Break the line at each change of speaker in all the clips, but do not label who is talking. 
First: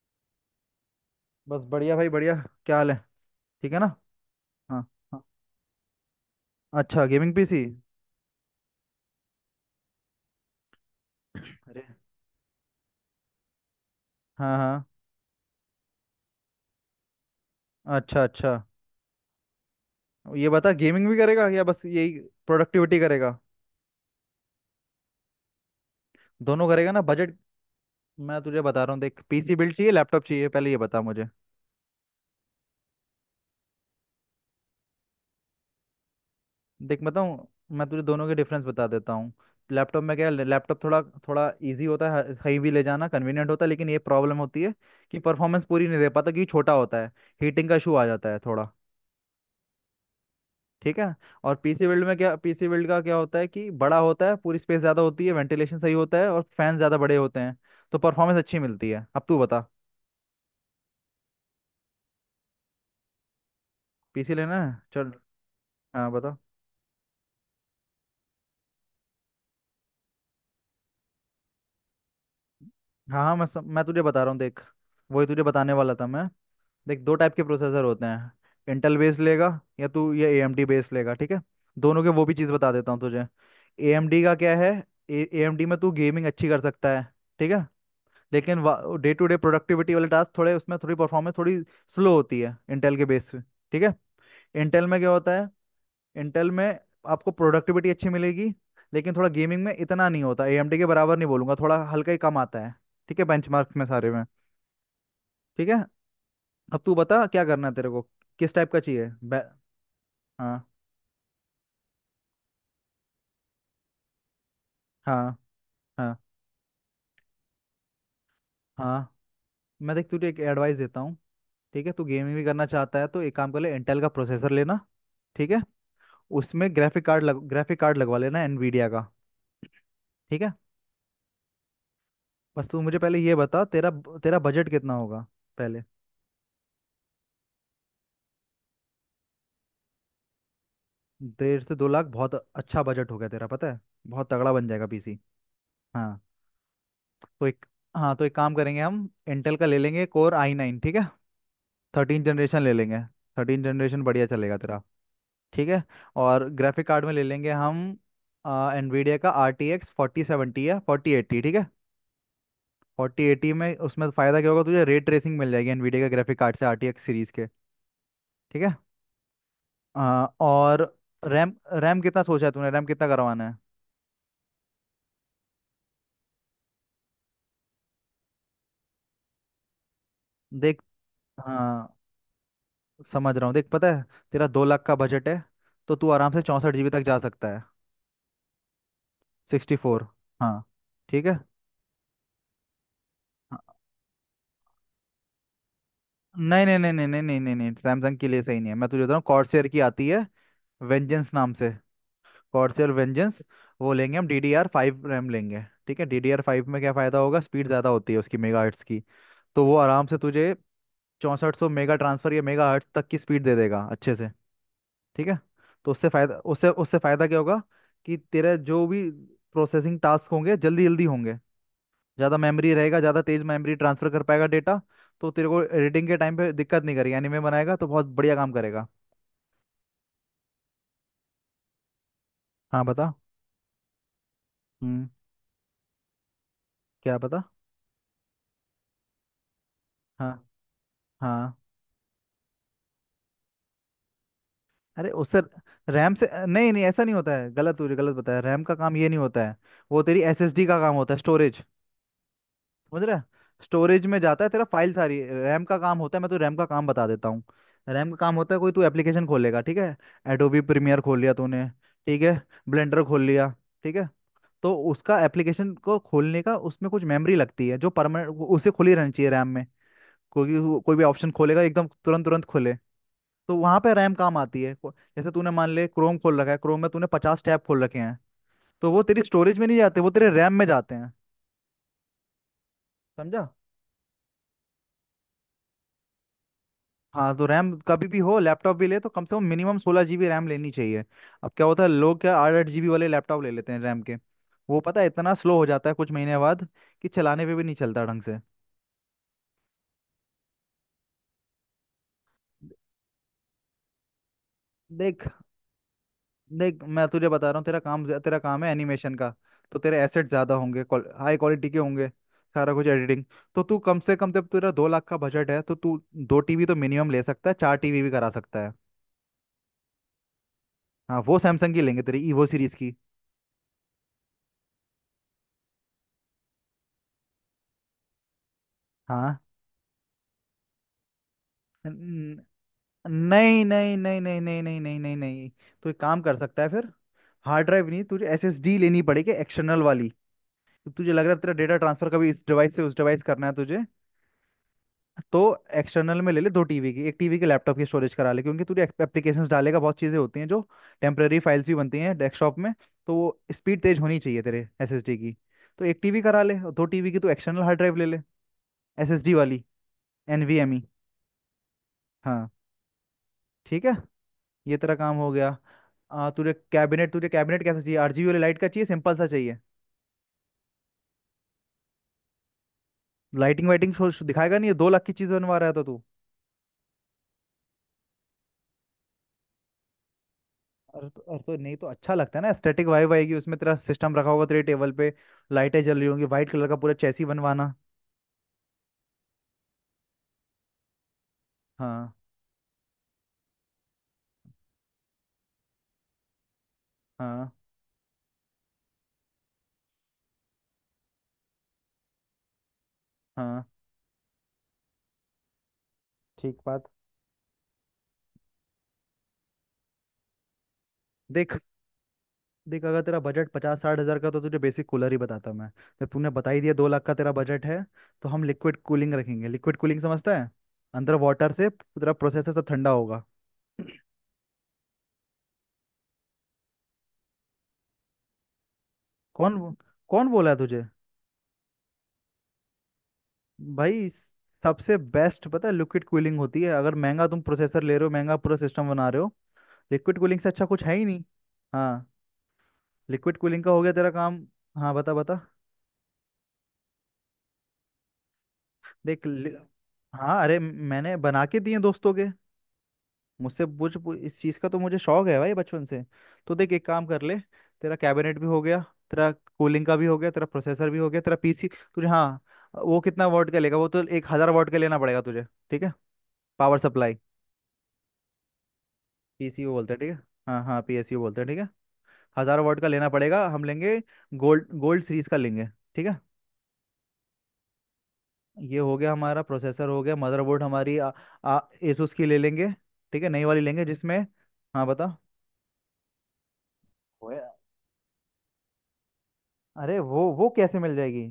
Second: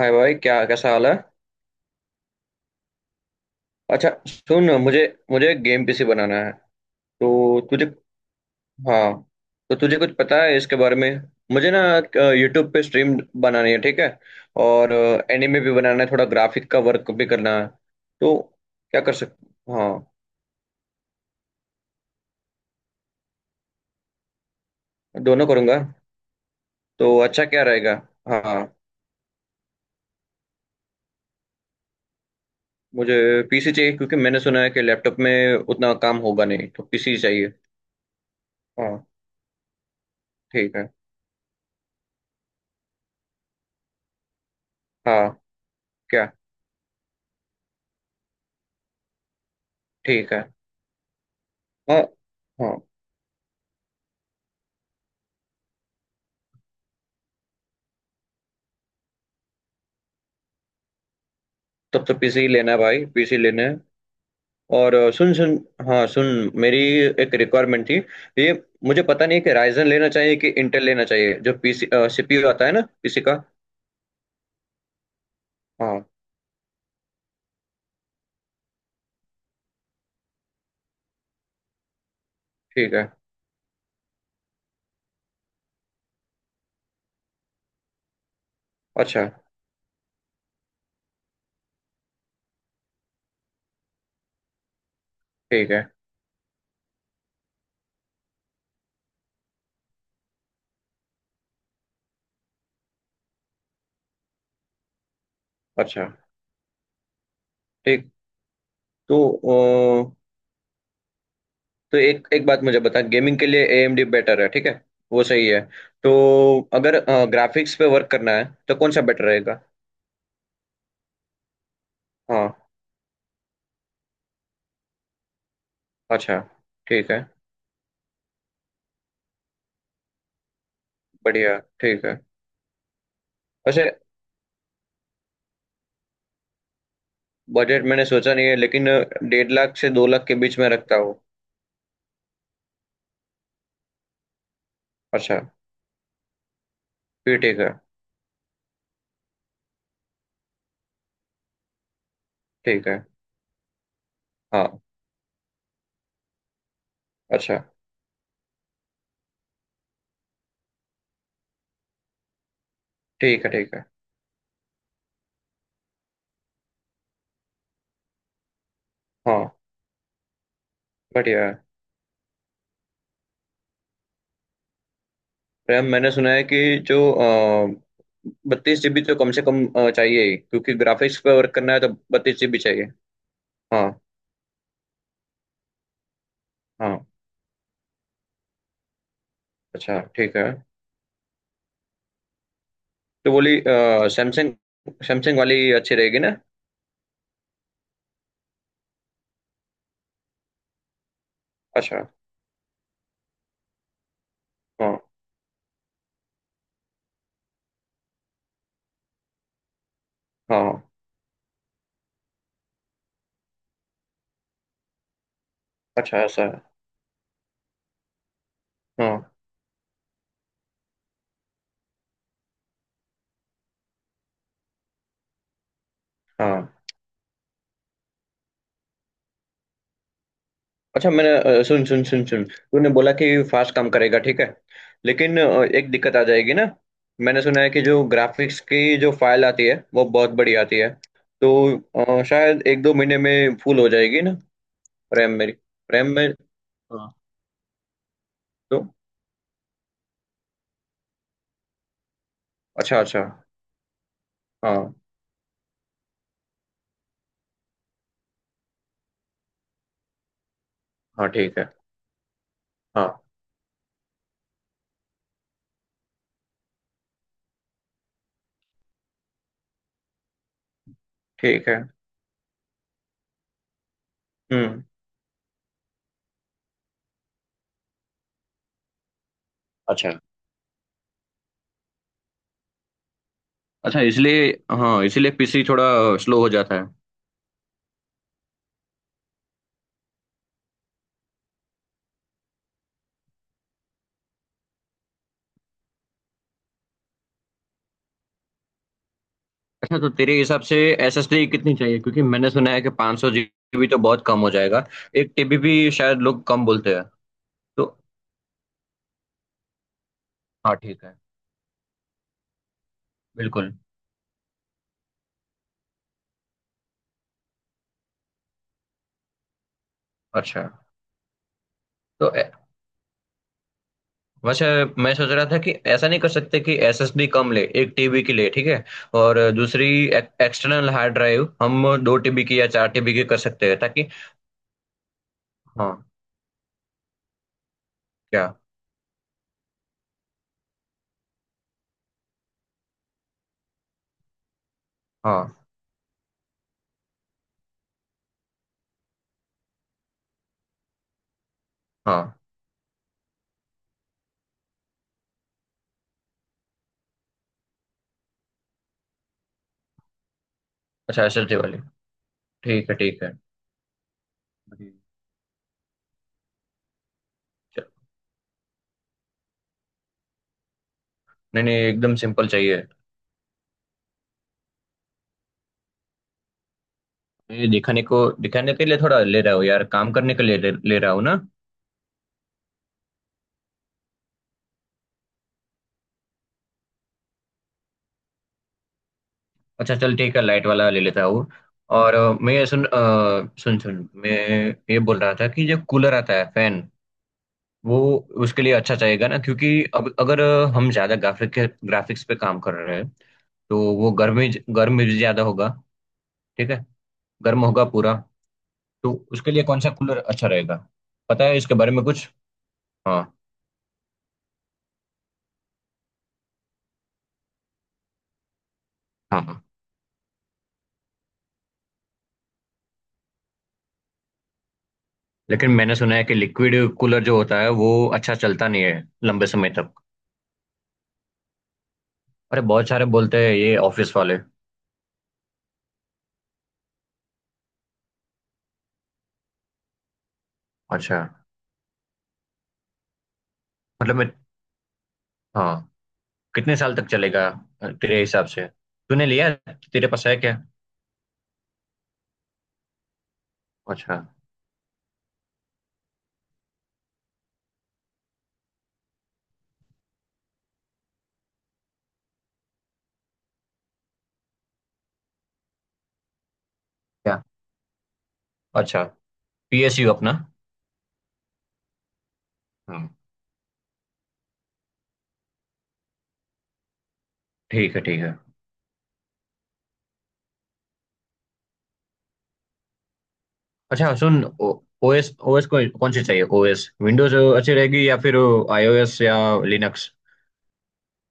हाय भाई, क्या कैसा हाल है।
बस बढ़िया भाई बढ़िया। क्या हाल है। ठीक है ना।
अच्छा सुन,
हाँ।
मुझे
हाँ।
मुझे गेम पीसी बनाना है।
अच्छा, गेमिंग
तो
पीसी।
तुझे हाँ, तो तुझे कुछ पता है इसके बारे में। मुझे ना
अरे।
यूट्यूब पे स्ट्रीम बनानी है, ठीक है।
हाँ, हाँ।
और एनिमे भी बनाना है, थोड़ा ग्राफिक का वर्क भी करना है।
अच्छा,
तो
अच्छा।
क्या कर सक हाँ,
ये बता गेमिंग भी करेगा या बस यही प्रोडक्टिविटी करेगा।
दोनों करूँगा।
दोनों करेगा ना,
तो
बजट?
अच्छा क्या रहेगा।
मैं तुझे
हाँ,
बता रहा हूँ, देख, पीसी बिल्ड चाहिए, लैपटॉप चाहिए, पहले ये बता मुझे।
मुझे पीसी चाहिए क्योंकि मैंने सुना है कि लैपटॉप में उतना काम होगा नहीं, तो
देख,
पीसी
बताऊँ।
चाहिए।
मैं तुझे दोनों के डिफरेंस बता
हाँ
देता हूँ। लैपटॉप में क्या है,
ठीक
लैपटॉप
है।
थोड़ा थोड़ा इजी होता है, कहीं भी ले जाना कन्वीनियंट होता है, लेकिन ये प्रॉब्लम होती है कि
हाँ।
परफॉर्मेंस पूरी नहीं दे
क्या।
पाता क्योंकि छोटा होता है। हीटिंग का इशू आ जाता है थोड़ा।
ठीक है।
ठीक है। और पीसी
हाँ।
बिल्ड में क्या, पीसी
हाँ।
बिल्ड का क्या होता है कि बड़ा होता है, पूरी स्पेस ज्यादा होती है, वेंटिलेशन सही होता है और फैन ज्यादा बड़े होते हैं। तो परफॉर्मेंस अच्छी मिलती है। अब तू बता।
तब तो पीसी ही लेना है भाई, पीसी लेना है।
पीसी लेना है,
और
चल।
सुन सुन। हाँ
हाँ बता।
सुन। मेरी एक रिक्वायरमेंट थी। ये, मुझे पता नहीं है कि राइजन लेना चाहिए कि इंटेल लेना चाहिए, जो पीसी सीपीयू आता है ना पीसी
हाँ, हाँ,
का।
मैं तुझे बता रहा हूँ देख। वही तुझे बताने वाला
हाँ
था मैं। देख, दो टाइप के प्रोसेसर होते हैं। इंटेल बेस लेगा या तू ये AMD बेस लेगा, ठीक है। दोनों के वो भी चीज़ बता देता
ठीक
हूँ
है।
तुझे। एएमडी का क्या है, एएमडी में तू गेमिंग अच्छी कर सकता है, ठीक है। लेकिन डे
अच्छा
टू डे प्रोडक्टिविटी वाले टास्क थोड़े उसमें थोड़ी परफॉर्मेंस थोड़ी स्लो होती है इंटेल के बेस पे। ठीक है। इंटेल में क्या होता है,
ठीक है।
इंटेल में आपको प्रोडक्टिविटी अच्छी मिलेगी। लेकिन थोड़ा गेमिंग में इतना नहीं होता, AMD के बराबर नहीं बोलूंगा, थोड़ा हल्का ही कम आता है। ठीक है, बेंचमार्क्स में सारे में। ठीक है।
अच्छा
अब तू बता क्या करना है तेरे को,
ठीक।
किस टाइप का चाहिए
तो अ,
हाँ,
तो एक एक बात मुझे बता, गेमिंग के लिए एएमडी बेटर है ठीक है। वो
हाँ,
सही है। तो
हाँ,
अगर ग्राफिक्स पे वर्क करना है तो कौन सा
हाँ।
बेटर रहेगा।
मैं, देख, तुझे एक एडवाइस देता हूँ। ठीक है, तू गेमिंग भी
हाँ।
करना चाहता है तो एक काम कर ले, इंटेल का प्रोसेसर लेना। ठीक है।
अच्छा
उसमें ग्राफिक
ठीक है।
कार्ड लग ग्राफिक कार्ड लगवा लेना एनवीडिया का। ठीक है।
बढ़िया ठीक है।
बस तू मुझे पहले ये बता,
वैसे
तेरा तेरा बजट कितना होगा पहले।
बजट मैंने सोचा नहीं है लेकिन 1.5 लाख से 2 लाख के बीच में रखता हूँ।
1.5 से 2 लाख, बहुत अच्छा बजट हो गया तेरा, पता है। बहुत तगड़ा बन जाएगा पीसी।
अच्छा,
हाँ,
फिर
तो
ठीक
एक
है।
हाँ तो एक काम करेंगे, हम इंटेल का ले लेंगे Core i9, ठीक है। 13 जनरेशन ले
ठीक
लेंगे।
है।
13 जनरेशन बढ़िया चलेगा तेरा।
हाँ।
ठीक है। और ग्राफिक कार्ड में ले लेंगे
अच्छा
हम एनवीडिया का RTX 4070 या 4080, ठीक है। फोर्टी
ठीक है।
एटी में,
ठीक है।
उसमें फ़ायदा क्या होगा तुझे, रे ट्रेसिंग मिल जाएगी एनवीडिया के ग्राफिक कार्ड से RTX सीरीज़ के। ठीक है।
हाँ।
अ, और
बढ़िया
रैम
है।
रैम कितना सोचा है तूने, रैम कितना करवाना है?
रैम मैंने सुना है कि जो 32 जीबी तो कम से कम चाहिए ही, क्योंकि
देख।
ग्राफिक्स पे वर्क करना है
हाँ,
तो 32 जीबी चाहिए।
समझ रहा हूँ देख,
हाँ
पता है तेरा 2 लाख का बजट है। तो तू आराम से 64 GB तक
हाँ।
जा सकता है। सिक्सटी
अच्छा
फोर
ठीक है।
हाँ, ठीक है।
तो बोली
हाँ,
सैमसंग, सैमसंग वाली अच्छी रहेगी ना।
नहीं नहीं नहीं नहीं नहीं नहीं नहीं नहीं, सैमसंग के लिए सही नहीं है, मैं तुझे बता रहा हूँ, कॉर्सर की आती है वेंजेंस नाम से।
अच्छा।
Corsair vengeance. वो लेंगे हम, डी डी आर
हाँ
फाइव रैम लेंगे, ठीक है। DDR5 में क्या फ़ायदा होगा, स्पीड ज़्यादा होती है उसकी, मेगा हर्ट्स की। तो वो आराम से तुझे
हाँ।
6400 मेगा ट्रांसफ़र या मेगा हर्ट्स तक की स्पीड दे देगा अच्छे से। ठीक है। तो
अच्छा ऐसा है।
उससे फ़ायदा क्या होगा, कि तेरे जो भी
हाँ
प्रोसेसिंग टास्क होंगे जल्दी जल्दी होंगे। ज़्यादा मेमोरी रहेगा, ज़्यादा तेज़ मेमोरी ट्रांसफ़र कर पाएगा डेटा। तो तेरे को एडिटिंग के टाइम पे
हाँ।
दिक्कत नहीं करेगी, एनिमे बनाएगा तो बहुत बढ़िया काम करेगा।
अच्छा मैंने सुन सुन सुन सुन,
हाँ
तूने
बता।
बोला कि फास्ट काम करेगा ठीक है।
हम्म।
लेकिन एक दिक्कत आ जाएगी ना।
क्या बता।
मैंने सुना है कि जो ग्राफिक्स की जो फाइल आती है वो बहुत
हाँ,
बड़ी आती है। तो
हाँ।
शायद एक दो महीने में फुल हो जाएगी ना,
अरे,
रैम
उससे,
मेरी, रैम
रैम से
में।
नहीं, नहीं ऐसा
हाँ
नहीं होता है, गलत बताया, रैम का
तो।
काम ये नहीं होता है। वो तेरी SSD का काम होता है, स्टोरेज।
अच्छा
समझ रहा
अच्छा।
है? स्टोरेज में जाता है तेरा फाइल
हाँ
सारी, रैम का काम होता है, मैं तो रैम का काम बता देता हूँ। रैम का काम होता है, कोई तू एप्लीकेशन खोलेगा, ठीक है। एडोबी प्रीमियर खोल
हाँ।
लिया
ठीक
तूने।
है।
ठीक है। ब्लेंडर खोल
हाँ
लिया। ठीक है। तो उसका एप्लीकेशन को खोलने का उसमें कुछ मेमोरी लगती है, जो परमानेंट उसे खुली रहनी चाहिए रैम में। कोई कोई भी ऑप्शन खोलेगा
ठीक है।
एकदम तुरंत तुरंत खोले। तो वहां पे रैम काम आती है
हम्म।
जैसे तूने मान ले क्रोम खोल रखा है, क्रोम में तूने 50 टैब खोल रखे हैं। तो वो तेरी स्टोरेज में नहीं जाते, वो
अच्छा
तेरे रैम में जाते हैं। समझा?
अच्छा, इसलिए, हाँ, इसीलिए पीसी थोड़ा स्लो हो जाता है।
हाँ, तो रैम कभी भी हो, लैपटॉप भी ले तो कम से कम मिनिमम 16 GB रैम लेनी चाहिए। अब क्या होता है, लोग क्या 8 8 GB वाले लैपटॉप ले लेते हैं रैम के। वो पता है इतना स्लो हो जाता है कुछ महीने बाद कि चलाने पे भी नहीं चलता ढंग से।
अच्छा तो तेरे हिसाब से एसएसडी कितनी चाहिए, क्योंकि मैंने सुना है कि 500 जीबी तो बहुत कम हो जाएगा।
देख,
एक टीबी भी शायद लोग कम
देख
बोलते हैं।
मैं तुझे बता रहा हूँ, तेरा
तो
काम, तेरा काम है एनिमेशन का। तो तेरे एसेट ज़्यादा
हाँ
होंगे।
ठीक है।
हाई क्वालिटी के होंगे। सारा कुछ एडिटिंग। तो
बिल्कुल।
तू कम से कम, जब तेरा 2 लाख का बजट है, तो तू 2 TB तो मिनिमम ले सकता है, 4 TB भी करा सकता है।
अच्छा।
हाँ, वो सैमसंग की लेंगे तेरी,
तो
ईवो
ए-
सीरीज की।
वैसे मैं सोच रहा था कि ऐसा नहीं कर सकते कि एसएसडी कम ले, 1 टीबी की ले ठीक है।
हाँ।
और दूसरी एक्सटर्नल हार्ड ड्राइव हम दो
न-
टीबी की या 4 टीबी की कर
नहीं
सकते हैं
नहीं
ताकि।
नहीं नहीं नहीं नहीं नहीं नहीं नहीं। तो एक
हाँ।
काम कर सकता है फिर। हार्ड ड्राइव नहीं, तुझे
क्या।
SSD लेनी पड़ेगी एक्सटर्नल वाली। तो तुझे लग रहा है तेरा डेटा ट्रांसफर कभी इस डिवाइस से उस डिवाइस करना है तुझे। तो
हाँ
एक्सटर्नल में ले ले 2 TB की, 1 TB के लैपटॉप की स्टोरेज करा ले, क्योंकि तू एप्लीकेशंस डालेगा, बहुत चीज़ें होती हैं जो टेम्प्रेरी फाइल्स भी बनती हैं
हाँ।
डेस्कटॉप में। तो वो स्पीड तेज होनी चाहिए तेरे SSD की। तो 1 TB करा ले और 2 TB की तू एक्सटर्नल हार्ड ड्राइव ले ले SSD वाली, NVMe।
अच्छा एसएसडी वाली।
हाँ,
ठीक है ठीक है।
ठीक है। ये
हम्म।
तेरा काम हो गया। तुझे कैबिनेट, कैसा
चल।
चाहिए, RGB वाली लाइट का चाहिए, सिंपल सा चाहिए?
नहीं नहीं, एकदम सिंपल चाहिए।
लाइटिंग वाइटिंग दिखाएगा नहीं? ये 2 लाख की चीज़ बनवा रहा था तू।
ये दिखाने के लिए थोड़ा ले रहा हूँ यार, काम करने के लिए ले
और
रहा
तो,
हूँ
और
ना।
तो नहीं, तो अच्छा लगता है ना, स्टैटिक वाइब आएगी उसमें, तेरा सिस्टम रखा होगा तेरे टेबल पे। लाइटें जल रही होंगी, वाइट कलर का पूरा चेसी बनवाना।
अच्छा चल ठीक है, लाइट वाला ले लेता हूँ।
हाँ,
और मैं ये सुन सुन, मैं ये बोल रहा था कि जो कूलर आता है फैन,
हाँ,
वो उसके लिए अच्छा चाहिएगा ना, क्योंकि अब अगर हम ज्यादा ग्राफिक्स पे काम कर रहे हैं
हाँ।
तो वो गर्म ही, गर्म भी ज्यादा होगा,
ठीक
ठीक है,
बात।
गर्म होगा पूरा। तो उसके लिए कौन सा कूलर अच्छा रहेगा, पता है
देख,
इसके बारे में कुछ।
देख अगर तेरा
हाँ
बजट 50-60 हज़ार का तो तुझे बेसिक कूलर ही बताता मैं। जब तूने बता ही दिया 2 लाख का तेरा बजट है, तो हम लिक्विड कूलिंग
हाँ
रखेंगे,
हाँ।
लिक्विड कूलिंग समझता है? अंदर वाटर से तेरा प्रोसेसर सब ठंडा होगा।
लेकिन मैंने सुना है कि लिक्विड कूलर जो होता है वो अच्छा चलता नहीं है लंबे
कौन
समय
बो-
तक।
कौन बोला है तुझे?
अरे बहुत सारे बोलते हैं, ये
भाई,
ऑफिस वाले।
सबसे बेस्ट पता है लिक्विड कूलिंग होती है, अगर महंगा तुम प्रोसेसर ले रहे हो, महंगा पूरा सिस्टम बना रहे हो, लिक्विड कूलिंग से अच्छा कुछ है ही
अच्छा।
नहीं। हाँ। लिक्विड कूलिंग का हो गया तेरा
मतलब मैं,
काम। हाँ, बता, बता।
हाँ, कितने साल तक चलेगा तेरे हिसाब से।
देख
तूने लिया
लि...
है? तेरे पास है
हाँ,
क्या।
अरे मैंने बना के दिए दोस्तों के।
अच्छा।
इस चीज़ का तो मुझे शौक है भाई बचपन से। तो देख, एक काम कर ले। तेरा कैबिनेट भी हो गया। तेरा कूलिंग का भी हो गया, तेरा प्रोसेसर भी हो गया, तेरा पीसी। तुझे, हाँ। वो कितना वाट का लेगा, वो तो 1000 वाट का लेना पड़ेगा तुझे। ठीक है। Power supply.
क्या। अच्छा।
पीसीयू बोलते हैं, ठीक
पीएसयू
है।
अपना।
हाँ हाँ, PSU बोलते हैं, ठीक है। 1000 वाट का लेना
हम्म।
पड़ेगा, हम लेंगे। गोल्ड, गोल्ड सीरीज का लेंगे। ठीक है।
ठीक है ठीक है।
ये हो गया, हमारा प्रोसेसर हो गया, मदरबोर्ड हमारी आ, आ, Asus की ले लेंगे। ठीक है, नई वाली लेंगे
अच्छा
जिसमें।
सुन,
हाँ बता।
ओएस ओएस कौन कौन सी चाहिए, ओएस, विंडोज
वो-
अच्छी रहेगी या फिर आईओएस या
अरे
लिनक्स।
वो कैसे मिल जाएगी।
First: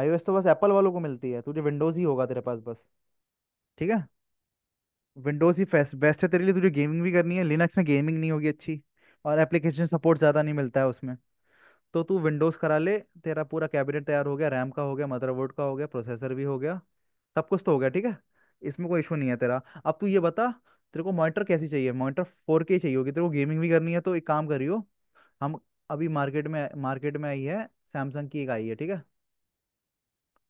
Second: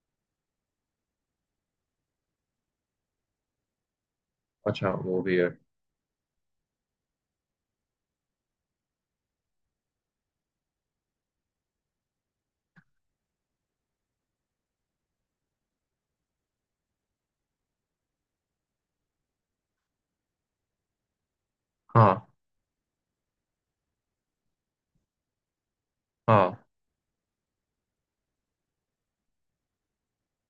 iOS तो बस एप्पल वालों को मिलती है, तुझे विंडोज़ ही होगा तेरे पास बस। ठीक है।
अच्छा वो भी है।
विंडोज़ ही फेस्ट बेस्ट है तेरे लिए, तुझे गेमिंग भी करनी है, लिनक्स में गेमिंग नहीं होगी अच्छी। और एप्लीकेशन सपोर्ट ज़्यादा नहीं मिलता है उसमें। तो तू विंडोज़ करा ले। तेरा पूरा कैबिनेट तैयार हो गया, रैम का हो गया, मदरबोर्ड का हो गया, प्रोसेसर भी हो गया, सब कुछ तो हो गया, ठीक है। इसमें कोई इशू नहीं है तेरा। अब तू ये बता, तेरे को मॉनिटर कैसी चाहिए, मॉनिटर
हाँ
फोर के चाहिए होगी तेरे को, गेमिंग भी करनी है तो एक काम करियो। हम अभी
हाँ
मार्केट में आई है, सैमसंग की एक आई है, ठीक है।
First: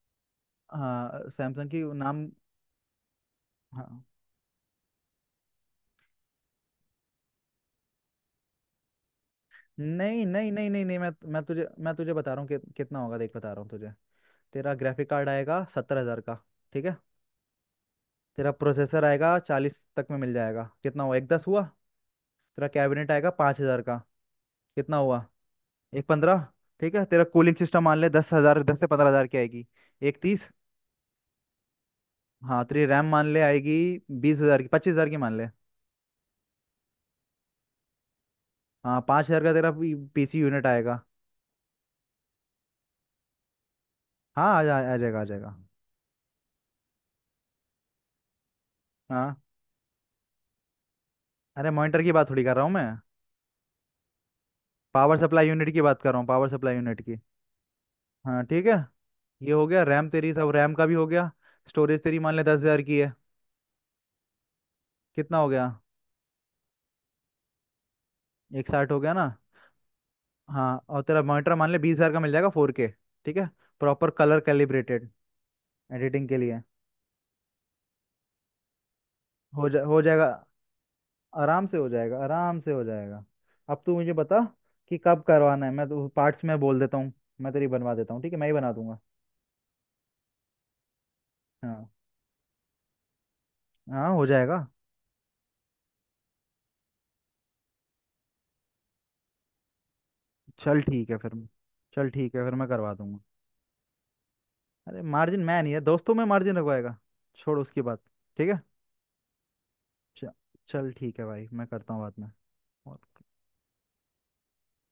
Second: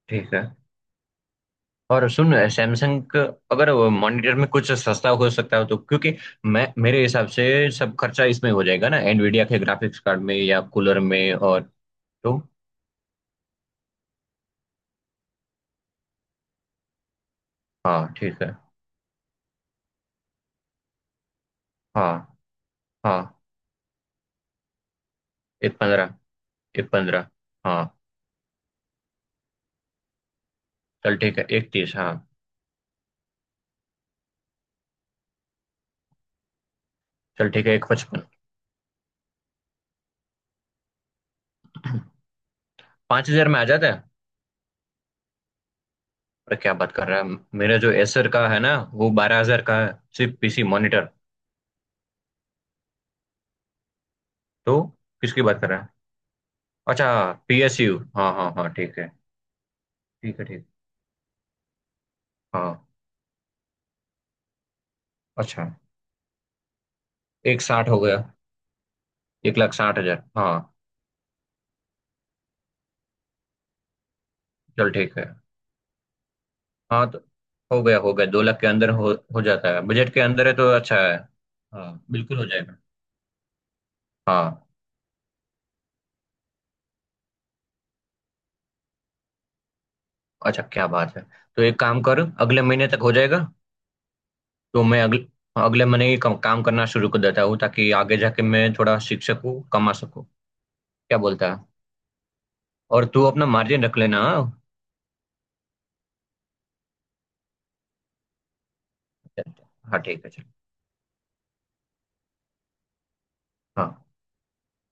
ठीक है।
हाँ सैमसंग की
और
नाम।
सुन सैमसंग, अगर
हाँ
मॉनिटर में कुछ सस्ता हो सकता हो तो, क्योंकि मैं मेरे हिसाब से सब खर्चा इसमें हो जाएगा ना, एनवीडिया के ग्राफिक्स कार्ड
नहीं
में
नहीं
या
नहीं नहीं नहीं,
कूलर
मैं
में,
मैं
और
तुझे मैं तुझे बता
तो।
रहा हूँ कितना होगा, देख बता रहा हूँ तुझे। तेरा ग्राफिक कार्ड आएगा 70 हज़ार का। ठीक है।
हाँ ठीक
तेरा
है।
प्रोसेसर आएगा 40 तक में मिल जाएगा, कितना हुआ, 1,10 हुआ।
हाँ
तेरा कैबिनेट आएगा
हाँ।
5 हज़ार का। कितना हुआ,
एक
एक
पंद्रह।
पंद्रह
एक
ठीक है, तेरा
पंद्रह।
कूलिंग सिस्टम
हाँ।
मान ले 10 हज़ार, 10 से 15 हज़ार की आएगी। 1,30।
चल ठीक है, एक तीस। हाँ।
हाँ तेरी रैम मान ले आएगी 20 हज़ार की, 25 हज़ार की मान ले।
चल ठीक है, एक पचपन।
हाँ, 5 हज़ार का तेरा पीसी यूनिट आएगा।
5 हज़ार में आ जाता है?
हाँ, आ जाएगा, आ जाएगा।
अरे क्या बात कर रहा है, मेरा जो एसर का है ना वो
हाँ,
12 हज़ार का है, सिर्फ पीसी मॉनिटर।
अरे मॉनिटर की बात थोड़ी कर रहा हूँ मैं।
तो
पावर
किसकी
सप्लाई
बात कर
यूनिट
रहा
की
है।
बात कर रहा हूँ, पावर सप्लाई यूनिट
अच्छा,
की।
पीएसयू, हाँ
हाँ
हाँ
ठीक
हाँ
है।
ठीक है।
ये हो गया रैम तेरी,
ठीक है
सब
ठीक।
रैम का भी हो गया। स्टोरेज तेरी मान ले 10 हज़ार
हाँ।
की है। कितना हो
अच्छा,
गया।
एक साठ हो गया।
1,60 हो गया ना।
1,60,000, हाँ।
हाँ और तेरा मॉनिटर मान ले 20 हज़ार का मिल जाएगा, फोर के। ठीक है, प्रॉपर कलर
चल
कैलिब्रेटेड,
ठीक है।
एडिटिंग के लिए।
हाँ तो हो गया हो गया, 2 लाख के अंदर हो जाता है,
हो
बजट के
जाएगा,
अंदर है तो अच्छा है।
आराम से हो
हाँ
जाएगा,
बिल्कुल हो
आराम से
जाएगा।
हो जाएगा। अब तू मुझे बता
हाँ।
कि कब करवाना है, मैं तो पार्ट्स में बोल देता हूँ, मैं तेरी बनवा देता हूँ, ठीक है, मैं ही बना दूंगा।
अच्छा क्या बात है, तो एक
हाँ,
काम कर, अगले महीने तक हो जाएगा।
हाँ हो जाएगा।
तो मैं अगले अगले महीने ही काम काम करना शुरू कर देता हूँ, ताकि आगे जाके मैं थोड़ा सीख सकूँ, कमा सकूँ।
चल ठीक है
क्या
फिर।
बोलता है।
चल ठीक है फिर, मैं करवा
और
दूंगा।
तू अपना मार्जिन रख लेना, हाँ।
अरे, मार्जिन मैं नहीं है दोस्तों में, मार्जिन रखवाएगा, छोड़ उसकी बात। ठीक है।
हाँ, ठीक है
च-
चल।
चल ठीक है भाई, मैं करता हूँ बात में।
हाँ।